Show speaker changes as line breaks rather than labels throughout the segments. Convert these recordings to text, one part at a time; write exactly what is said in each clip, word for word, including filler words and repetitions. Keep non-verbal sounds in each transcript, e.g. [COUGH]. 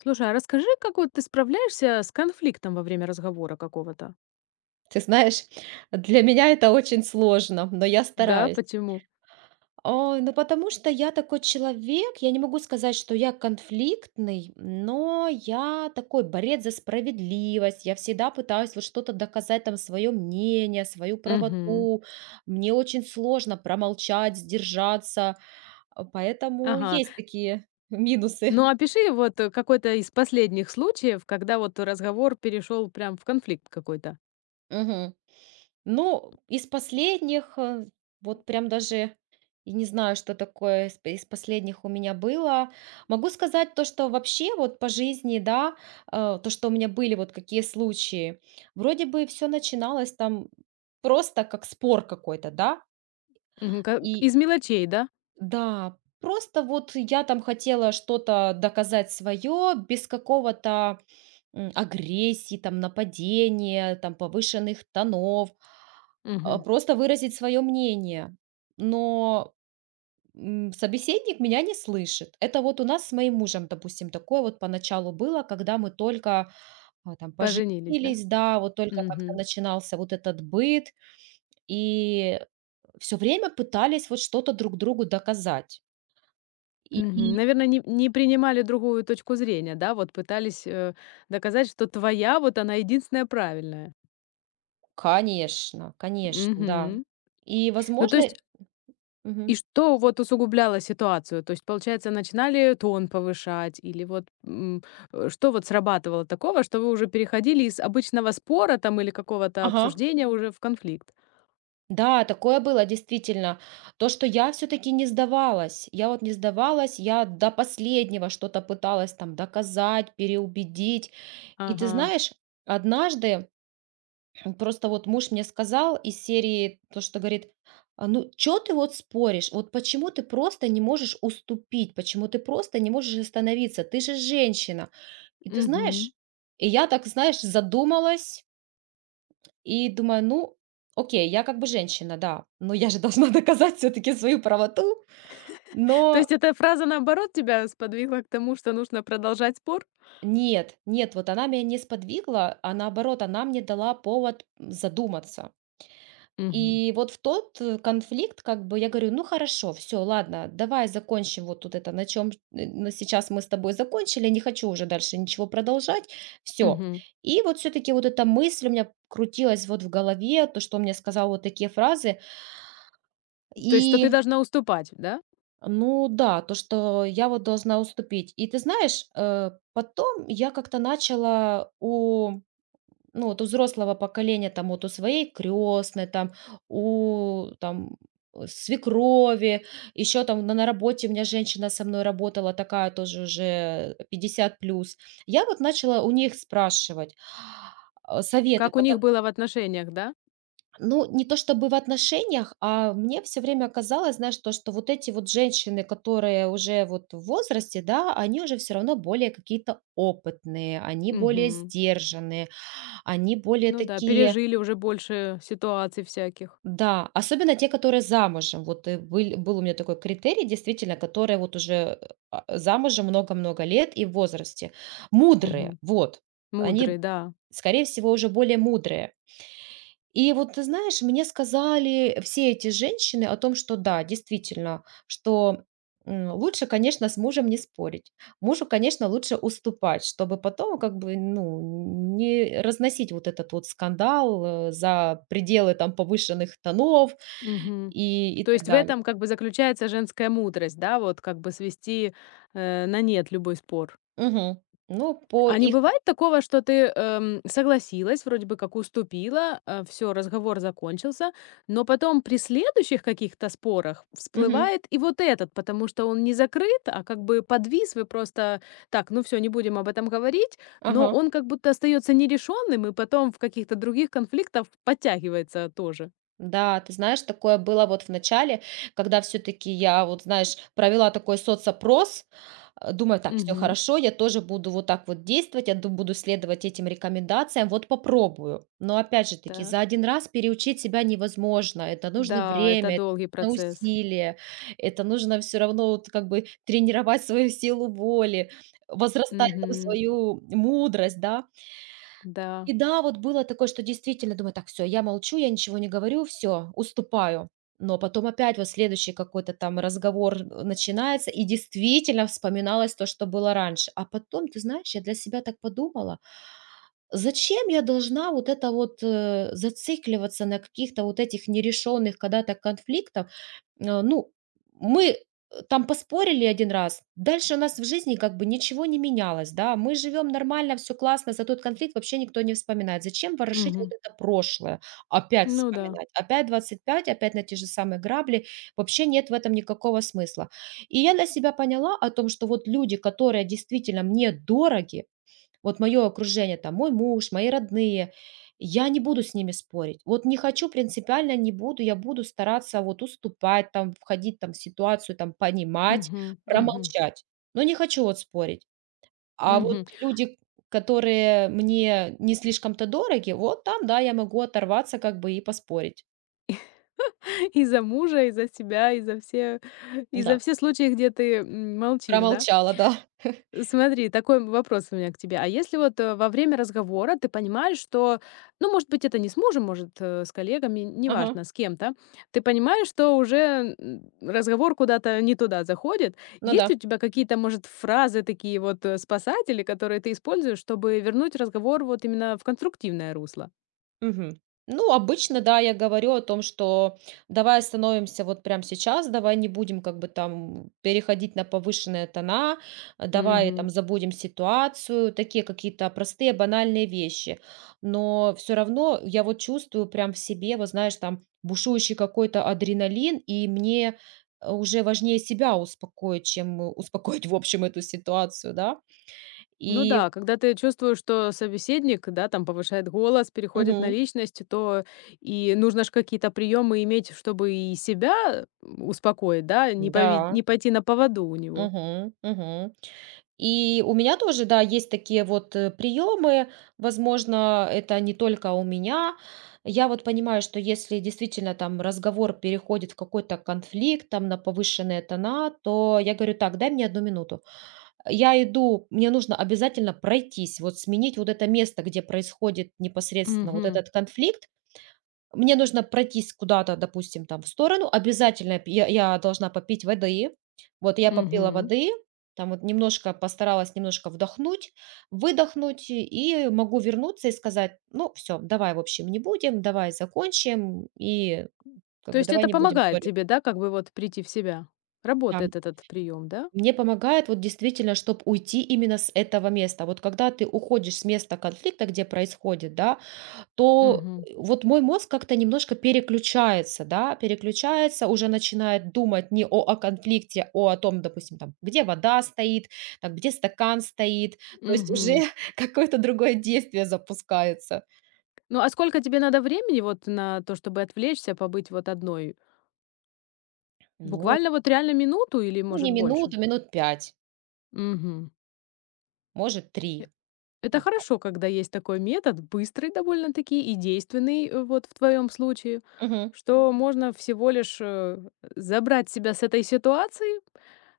Слушай, а расскажи, как вот ты справляешься с конфликтом во время разговора какого-то?
Ты знаешь, для меня это очень сложно, но я
Да,
стараюсь.
почему?
Ой, ну потому что я такой человек, я не могу сказать, что я конфликтный, но я такой борец за справедливость, я всегда пытаюсь вот что-то доказать, там, свое мнение, свою
Мгм.
правоту, мне очень сложно промолчать, сдержаться, а, поэтому
Ага.
есть такие [LAUGHS] минусы.
Ну, опиши вот э, какой-то из последних случаев, когда вот разговор перешел прям в конфликт какой-то.
Мгм. Ну, из последних, э, вот прям даже и не знаю, что такое из из последних у меня было. Могу сказать то, что вообще вот по жизни, да, э, то, что у меня были вот какие случаи. Вроде бы все начиналось там просто как спор какой-то, да.
Мгм. Ка-
И
Из мелочей, да?
да, просто вот я там хотела что-то доказать свое без какого-то, м, агрессии, там, нападения, там, повышенных тонов, а,
Мгм.
просто выразить свое мнение, но, м, собеседник меня не слышит. Это вот у нас с моим мужем, допустим, такое вот поначалу было, когда мы только, а, там
Поженились, да?
поженились, да, вот только как-то
Мгм.
начинался вот этот быт, и все время пытались вот что-то друг другу доказать. И
Наверное, не, не принимали другую точку зрения, да? Вот пытались э, доказать, что твоя вот она единственная правильная.
конечно, конечно, да.
Мгм.
И,
Ну, то
возможно.
есть. И
Мгм.
что вот усугубляло ситуацию? То есть, получается, начинали тон повышать или вот, м, э, что вот срабатывало такого, что вы уже переходили из обычного спора там или какого-то
Ага.
обсуждения уже в конфликт?
Да, такое было действительно. То, что я все-таки не сдавалась. Я вот не сдавалась, я до последнего что-то пыталась там доказать, переубедить. И ты
Ага.
знаешь, однажды [CLEARS THROAT] просто вот муж мне сказал из серии то, что говорит: «А ну что ты вот споришь? Вот почему ты просто не можешь уступить? Почему ты просто не можешь остановиться? Ты же женщина». И ты
Мгм.
знаешь, и я так, знаешь, задумалась, и думаю, ну, окей, я как бы женщина, да, но я же должна [LAUGHS] доказать все-таки свою правоту.
То есть
Но
эта фраза, наоборот, тебя сподвигла к тому, что нужно продолжать спор?
нет, нет, вот она меня не сподвигла, а наоборот, она мне дала повод задуматься.
Мгм.
И вот в тот э, конфликт, как бы я говорю, ну хорошо, все, ладно, давай закончим вот тут это, на чем сейчас мы с тобой закончили, не хочу уже дальше ничего продолжать, все.
Мгм.
И вот все-таки вот эта мысль у меня крутилась вот в голове, то, что он мне сказал вот такие фразы,
То есть, что ты
и
должна уступать, да?
Ну да, то, что я вот должна уступить. И ты знаешь, э, потом я как-то начала у ну, вот у взрослого поколения, там, вот у своей крестной, там, у там, э, свекрови, еще там на, на работе у меня женщина со мной работала, такая тоже уже пятьдесят плюс. Я вот начала у них спрашивать а, совета,
Как у них было в отношениях, да?
ну, не то чтобы в отношениях, а мне все время казалось, знаешь, то, что вот эти вот женщины, которые уже вот в возрасте, да, они уже все равно более какие-то опытные, они более
Мгм.
сдержанные, они более
Ну да,
такие,
пережили уже больше ситуаций всяких.
да, особенно те, которые замужем. Вот, э, быль был у меня такой критерий, действительно, которые вот уже, э, а, замужем много-много лет и в возрасте.
Мгм.
Мудрые, вот. Они,
Мудрый, да.
скорее всего, уже более мудрые. И вот ты знаешь, мне сказали все эти женщины о том, что да, действительно, что м, лучше, конечно, с мужем не спорить. Мужу, конечно, лучше уступать, чтобы потом как бы ну, не разносить вот этот вот скандал э, за пределы там повышенных тонов
Мгм.
и, и
То
так
есть в
далее.
этом как бы заключается женская мудрость, да, вот как бы свести, э, на нет любой спор.
Мгм. Ну, по
А не
их...
бывает такого, что ты, эм, согласилась, вроде бы как уступила, все разговор закончился, но потом при следующих каких-то спорах
Мгм.
всплывает и вот этот, потому что он не закрыт, а как бы подвис, вы просто: «Так, ну все не будем об этом говорить», но
Ага.
он как будто остается нерешенным и потом в каких-то других конфликтах подтягивается тоже.
Да, ты знаешь, такое было вот в начале, когда все-таки я вот, знаешь, провела такой соцопрос, э, думаю, так, все
Угу.
хорошо, я тоже буду вот так вот действовать, я ду- буду следовать этим рекомендациям, вот попробую. Но опять же таки, за
Так.
один раз переучить себя невозможно, это нужно
Да, это
время, это
долгий
нужно
процесс.
усилие, это нужно все равно вот как бы тренировать свою силу воли, возрастать там
Мгм.
свою мудрость, да,
Да.
и да, вот было такое, что действительно думаю: «Так, все, я молчу, я ничего не говорю, все, уступаю». Но потом опять вот следующий какой-то там разговор, э, начинается, и действительно вспоминалось то, что было раньше. А потом, ты знаешь, я для себя так подумала: зачем я должна вот это вот, э, зацикливаться на каких-то вот этих нерешенных когда-то конфликтов? Э, ну, мы, э, там поспорили один раз, дальше у нас в жизни как бы ничего не менялось, да. Мы живем нормально, все классно, за тот конфликт вообще никто не вспоминает. Зачем ворошить вот
Мгм.
это прошлое? Опять
Ну да.
вспоминать, опять двадцать пять, опять на те же самые грабли. Вообще нет в этом никакого смысла. И я для себя поняла о том, что вот люди, которые действительно мне дороги, вот мое окружение, там мой муж, мои родные, я не буду с ними спорить. Вот не хочу, принципиально не буду, я буду стараться вот уступать, там, входить там в ситуацию, там, понимать,
Мгм. Мгм.
промолчать. Но не хочу вот спорить. А вот
Мгм.
люди, которые мне не слишком-то дороги, вот там, да, я могу оторваться как бы и поспорить.
[LAUGHS] И за мужа, и за себя, и за все, и за
Да,
все случаи, где ты, м, молчишь, да?
промолчала, [LAUGHS] да.
Смотри, такой вопрос у меня к тебе. А если вот э, во время разговора ты понимаешь, что, ну, может быть, это не с мужем, может, э, с коллегами,
Ага,
неважно, с кем-то, ты понимаешь, что уже м, разговор куда-то не туда заходит.
ну
Есть
да.
у тебя какие-то, может, фразы такие вот э, спасатели, которые ты используешь, чтобы вернуть разговор вот именно в конструктивное русло?
Мгм. Ну, обычно, да, я говорю о том, что давай остановимся вот прямо сейчас, давай не будем как бы там переходить на повышенные тона, э, давай там забудем ситуацию, такие какие-то простые банальные вещи. Но все равно я вот чувствую прям в себе, вот знаешь, там бушующий какой-то адреналин, и мне э, уже важнее себя успокоить, чем э, успокоить, в общем, эту ситуацию, да.
Ну
И,
да, когда ты чувствуешь, что собеседник, да, там повышает голос, переходит на
мгм,
личность, то и нужно же какие-то приемы иметь, чтобы и себя успокоить, да, не, пови-
да,
не пойти на поводу у него.
угу, угу. И у меня тоже, да, есть такие вот э, приемы. Возможно, это не только у меня. Я вот понимаю, что если действительно там разговор переходит в какой-то конфликт, там на повышенные тона, то я говорю, так, дай мне одну минуту. Я иду, мне нужно обязательно пройтись, вот сменить вот это место, где происходит непосредственно вот
Угу,
этот конфликт, мне нужно пройтись куда-то, допустим, там в сторону, обязательно п я я должна попить воды. Вот я попила
угу.
воды, там вот немножко постаралась немножко вдохнуть, выдохнуть, и могу вернуться и сказать: «Ну, все, давай, в общем, не будем, давай закончим и как
То
бы
есть
давай
это
не будем
помогает
ссориться».
тебе, да, как бы вот прийти в себя.
Да.
Работает этот прием, да?
Мне помогает вот действительно, чтобы уйти именно с этого места. Вот когда ты уходишь с места конфликта, где происходит, да, то
Угу,
э, вот мой мозг как-то немножко переключается, да, переключается, уже начинает думать не о, о конфликте, о, о том, допустим, там, где вода стоит, там, где стакан стоит, то есть
угу.
уже [LAUGHS] какое-то другое действие запускается.
Ну а сколько тебе надо времени вот на то, чтобы отвлечься, побыть вот одной?
Ну,
Буквально вот реально минуту или
ну
может
не
больше?
минуту, минут пять,
Угу.
может, три.
Это
Вот так.
хорошо, когда есть такой метод, быстрый довольно-таки и действенный, э, вот в твоем случае,
Мгм.
что можно всего лишь э, забрать себя с этой ситуации,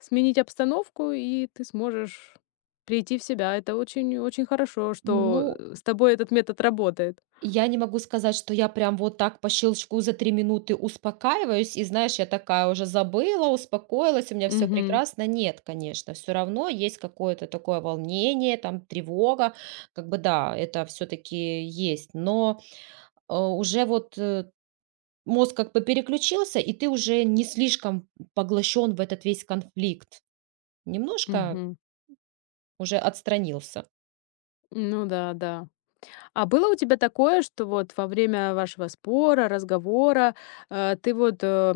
сменить обстановку, и ты сможешь прийти в себя. Это очень-очень хорошо, что
Ну.
э, с тобой этот метод работает.
Я не могу сказать, что я прям вот так по щелчку за три минуты успокаиваюсь, и знаешь, я такая уже забыла, успокоилась, у меня все
Мгм.
прекрасно. Нет, конечно, все равно есть какое-то такое волнение, там тревога. Как бы да, это все таки есть, но, э, уже вот, э, мозг как бы переключился, и ты уже не слишком поглощен в этот весь конфликт. Немножко
Мгм.
уже отстранился.
Ну да, да. А было у тебя такое, что вот во время вашего спора, разговора, э, ты вот э,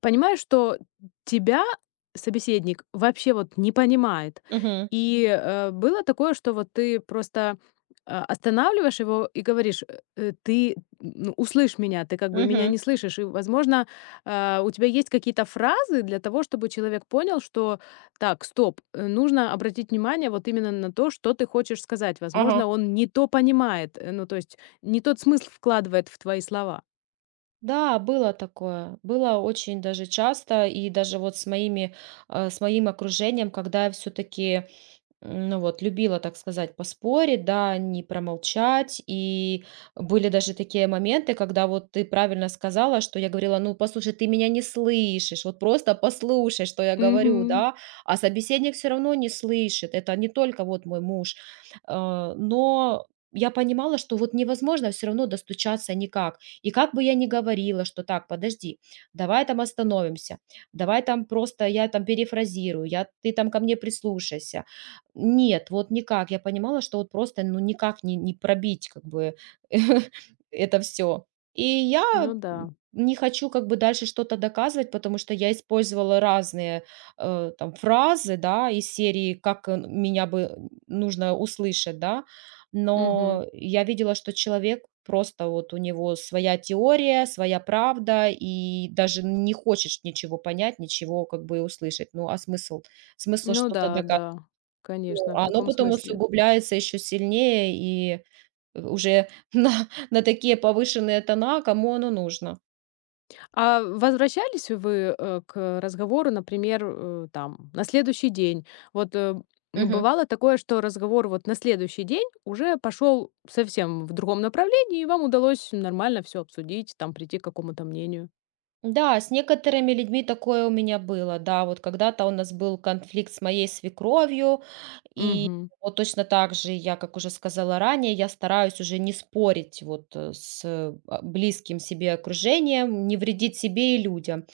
понимаешь, что тебя собеседник вообще вот не понимает.
Угу,
И, э, было такое, что вот ты просто, а, останавливаешь его и говоришь: "Э, э, Ты, ну, услышь меня, ты как бы меня
угу,
не слышишь». И, возможно, а, у тебя есть какие-то фразы для того, чтобы человек понял, что так, стоп, э, нужно обратить внимание вот именно на то, что ты хочешь сказать.
ага.
Возможно, он не то понимает, э, ну, то есть не тот смысл вкладывает в твои слова.
Да, было такое. Было очень даже часто. И даже вот с моими, э, с моим окружением, когда я все-таки ну вот, любила, так сказать, поспорить, да, не промолчать. И были даже такие моменты, когда вот ты правильно сказала, что я говорила, ну, послушай, ты меня не слышишь, вот просто послушай, что я говорю,
Мгм.
да, а собеседник все равно не слышит, это не только вот мой муж. А, Но я понимала, что вот невозможно все равно достучаться никак. И как бы я ни говорила, что так, подожди, давай там остановимся, давай там просто я там перефразирую, я, ты там ко мне прислушайся, нет, вот никак. Я понимала, что вот просто, ну, никак не не пробить как бы [LAUGHS] это все. И
Ну
я
да.
не хочу как бы дальше что-то доказывать, потому что я использовала разные, э, там фразы, да, из серии, как, э, меня бы нужно услышать, да.
Мгм.
Но я видела, что человек просто вот у него своя теория, своя правда, и даже не хочешь ничего понять, ничего как бы услышать. Ну, а смысл? Смысл
Ну
что-то
да,
доказывать?
да,
Ну,
конечно, в
а оно
таком
потом
смысле.
усугубляется еще сильнее и э, уже [LAUGHS] на на такие повышенные тона, кому оно нужно.
А возвращались вы, э, к разговору, например, э, там, на следующий день? Вот, э, м,
Мгм.
бывало такое, что разговор вот на следующий день уже пошел совсем в другом направлении, и вам удалось нормально все обсудить, там, прийти к какому-то мнению?
Да, с некоторыми людьми такое у меня было. Да, вот когда-то у нас был конфликт с моей свекровью, и
Мгм.
вот точно так же я, как уже сказала ранее, я стараюсь уже не спорить вот э, с э, а, близким себе окружением, не вредить себе и людям.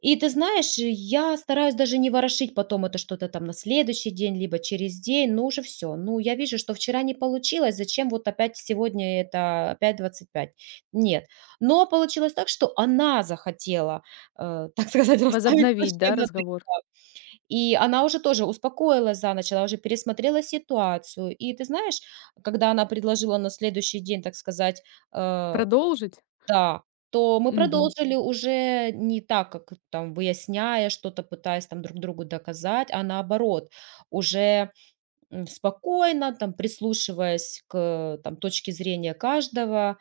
И ты знаешь, я стараюсь даже не ворошить потом это что-то там на следующий день, либо через день, ну уже все. Ну, я вижу, что вчера не получилось, зачем вот опять сегодня это опять двадцать пять? Нет. Но получилось так, что она захотела, э, так сказать, [LAUGHS] расставить
Возобновить,
точки
да,
над «и».
разговор?
И она уже тоже успокоилась за ночь, она уже пересмотрела ситуацию. И ты знаешь, когда она предложила на следующий день, так сказать, э,
Продолжить?
да, то мы
Мгм.
продолжили уже не так, как там выясняя что-то, пытаясь там друг другу доказать, а наоборот, уже м, спокойно, там прислушиваясь к там, точке зрения каждого,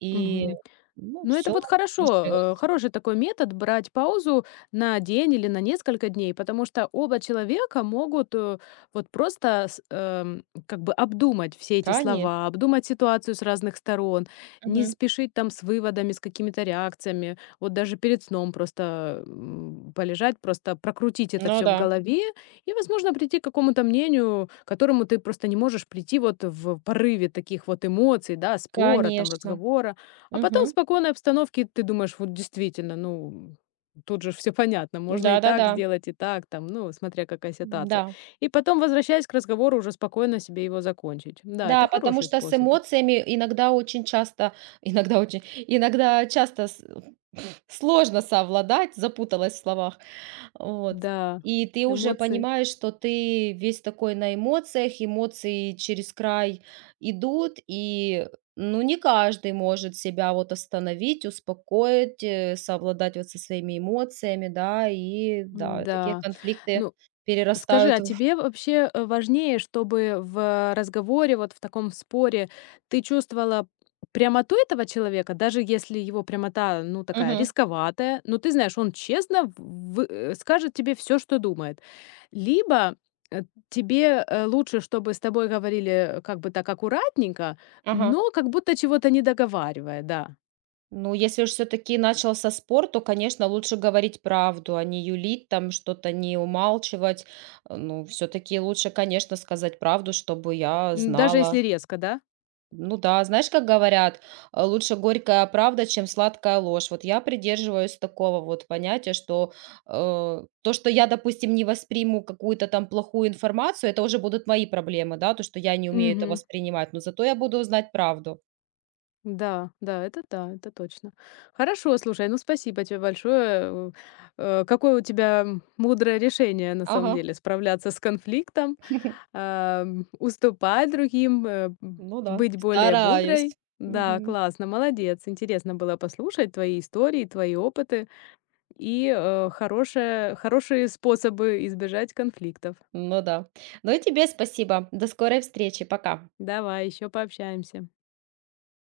и
Мгм.
ну,
Ну, это
все
вот
решилось.
хорошо, э, хороший такой метод брать паузу на день или на несколько дней, потому что оба человека могут э, вот просто с- эм, как бы обдумать все эти
Конечно.
слова, обдумать ситуацию с разных сторон, не
Мгм.
спешить там с выводами, с какими-то реакциями, вот даже перед сном просто м, полежать, просто прокрутить это
Ну
все в
да,
голове и, возможно, прийти к какому-то мнению, к которому ты просто не можешь прийти вот в порыве таких вот эмоций, да, спора, там,
конечно.
разговора. А потом в
Мгм.
спокойной обстановке ты думаешь, вот действительно, ну, тут же все [LAUGHS] понятно, можно и так
Да-да-да.
сделать, и так, там, ну, смотря какая ситуация.
Да.
И потом, возвращаясь к разговору, уже спокойно себе его закончить. Да, это
Да, потому
хороший
что с
способ.
эмоциями иногда очень часто, [LAUGHS] иногда очень, иногда часто с- [LAUGHS] сложно совладать, запуталась в словах, вот.
Да,
И ты уже
эмоции.
понимаешь, что ты весь такой на эмоциях, эмоции через край идут, и ну не каждый может себя вот остановить, успокоить, э, совладать вот со своими эмоциями, да, и да, такие
Да.
конфликты
Ну, скажи,
перерастают
а
в...
тебе вообще, э, важнее, чтобы в разговоре, вот в таком споре, ты чувствовала прямоту этого человека, даже если его прямота, ну, такая
Мгм.
рисковатая, но ты знаешь, он честно вы э, скажет тебе все, что думает. Либо, э, тебе, э, лучше, чтобы с тобой говорили, э, как бы так аккуратненько,
Ага.
но как будто чего-то не договаривая, да.
Ну, если уж все-таки начал со спор, то, конечно, лучше говорить правду, а не юлить, там что-то не умалчивать. Э, Ну, все-таки лучше, конечно, сказать правду, чтобы я
М, даже если
знала.
резко, да?
Ну да, знаешь, как говорят, э, лучше горькая правда, чем сладкая ложь. Вот я придерживаюсь такого вот понятия, что э, то, что я, допустим, не восприму какую-то там плохую информацию, это уже будут мои проблемы, да, то, что я не умею это
Мгм.
воспринимать, но зато я буду знать правду.
Да, да, это да, это точно. Хорошо, слушай, ну спасибо тебе большое. Э, какое у тебя м, мудрое решение на самом
Ага.
деле справляться с конфликтом, а, м, уступать другим, э, м,
Ну да,
быть более
стараюсь.
мудрой. Да,
Мгм.
классно, молодец. Интересно было послушать твои истории, твои опыты и э, хорошее, хорошие способы избежать конфликтов.
Ну да. Ну и тебе спасибо. До скорой встречи. Пока.
Давай, еще пообщаемся.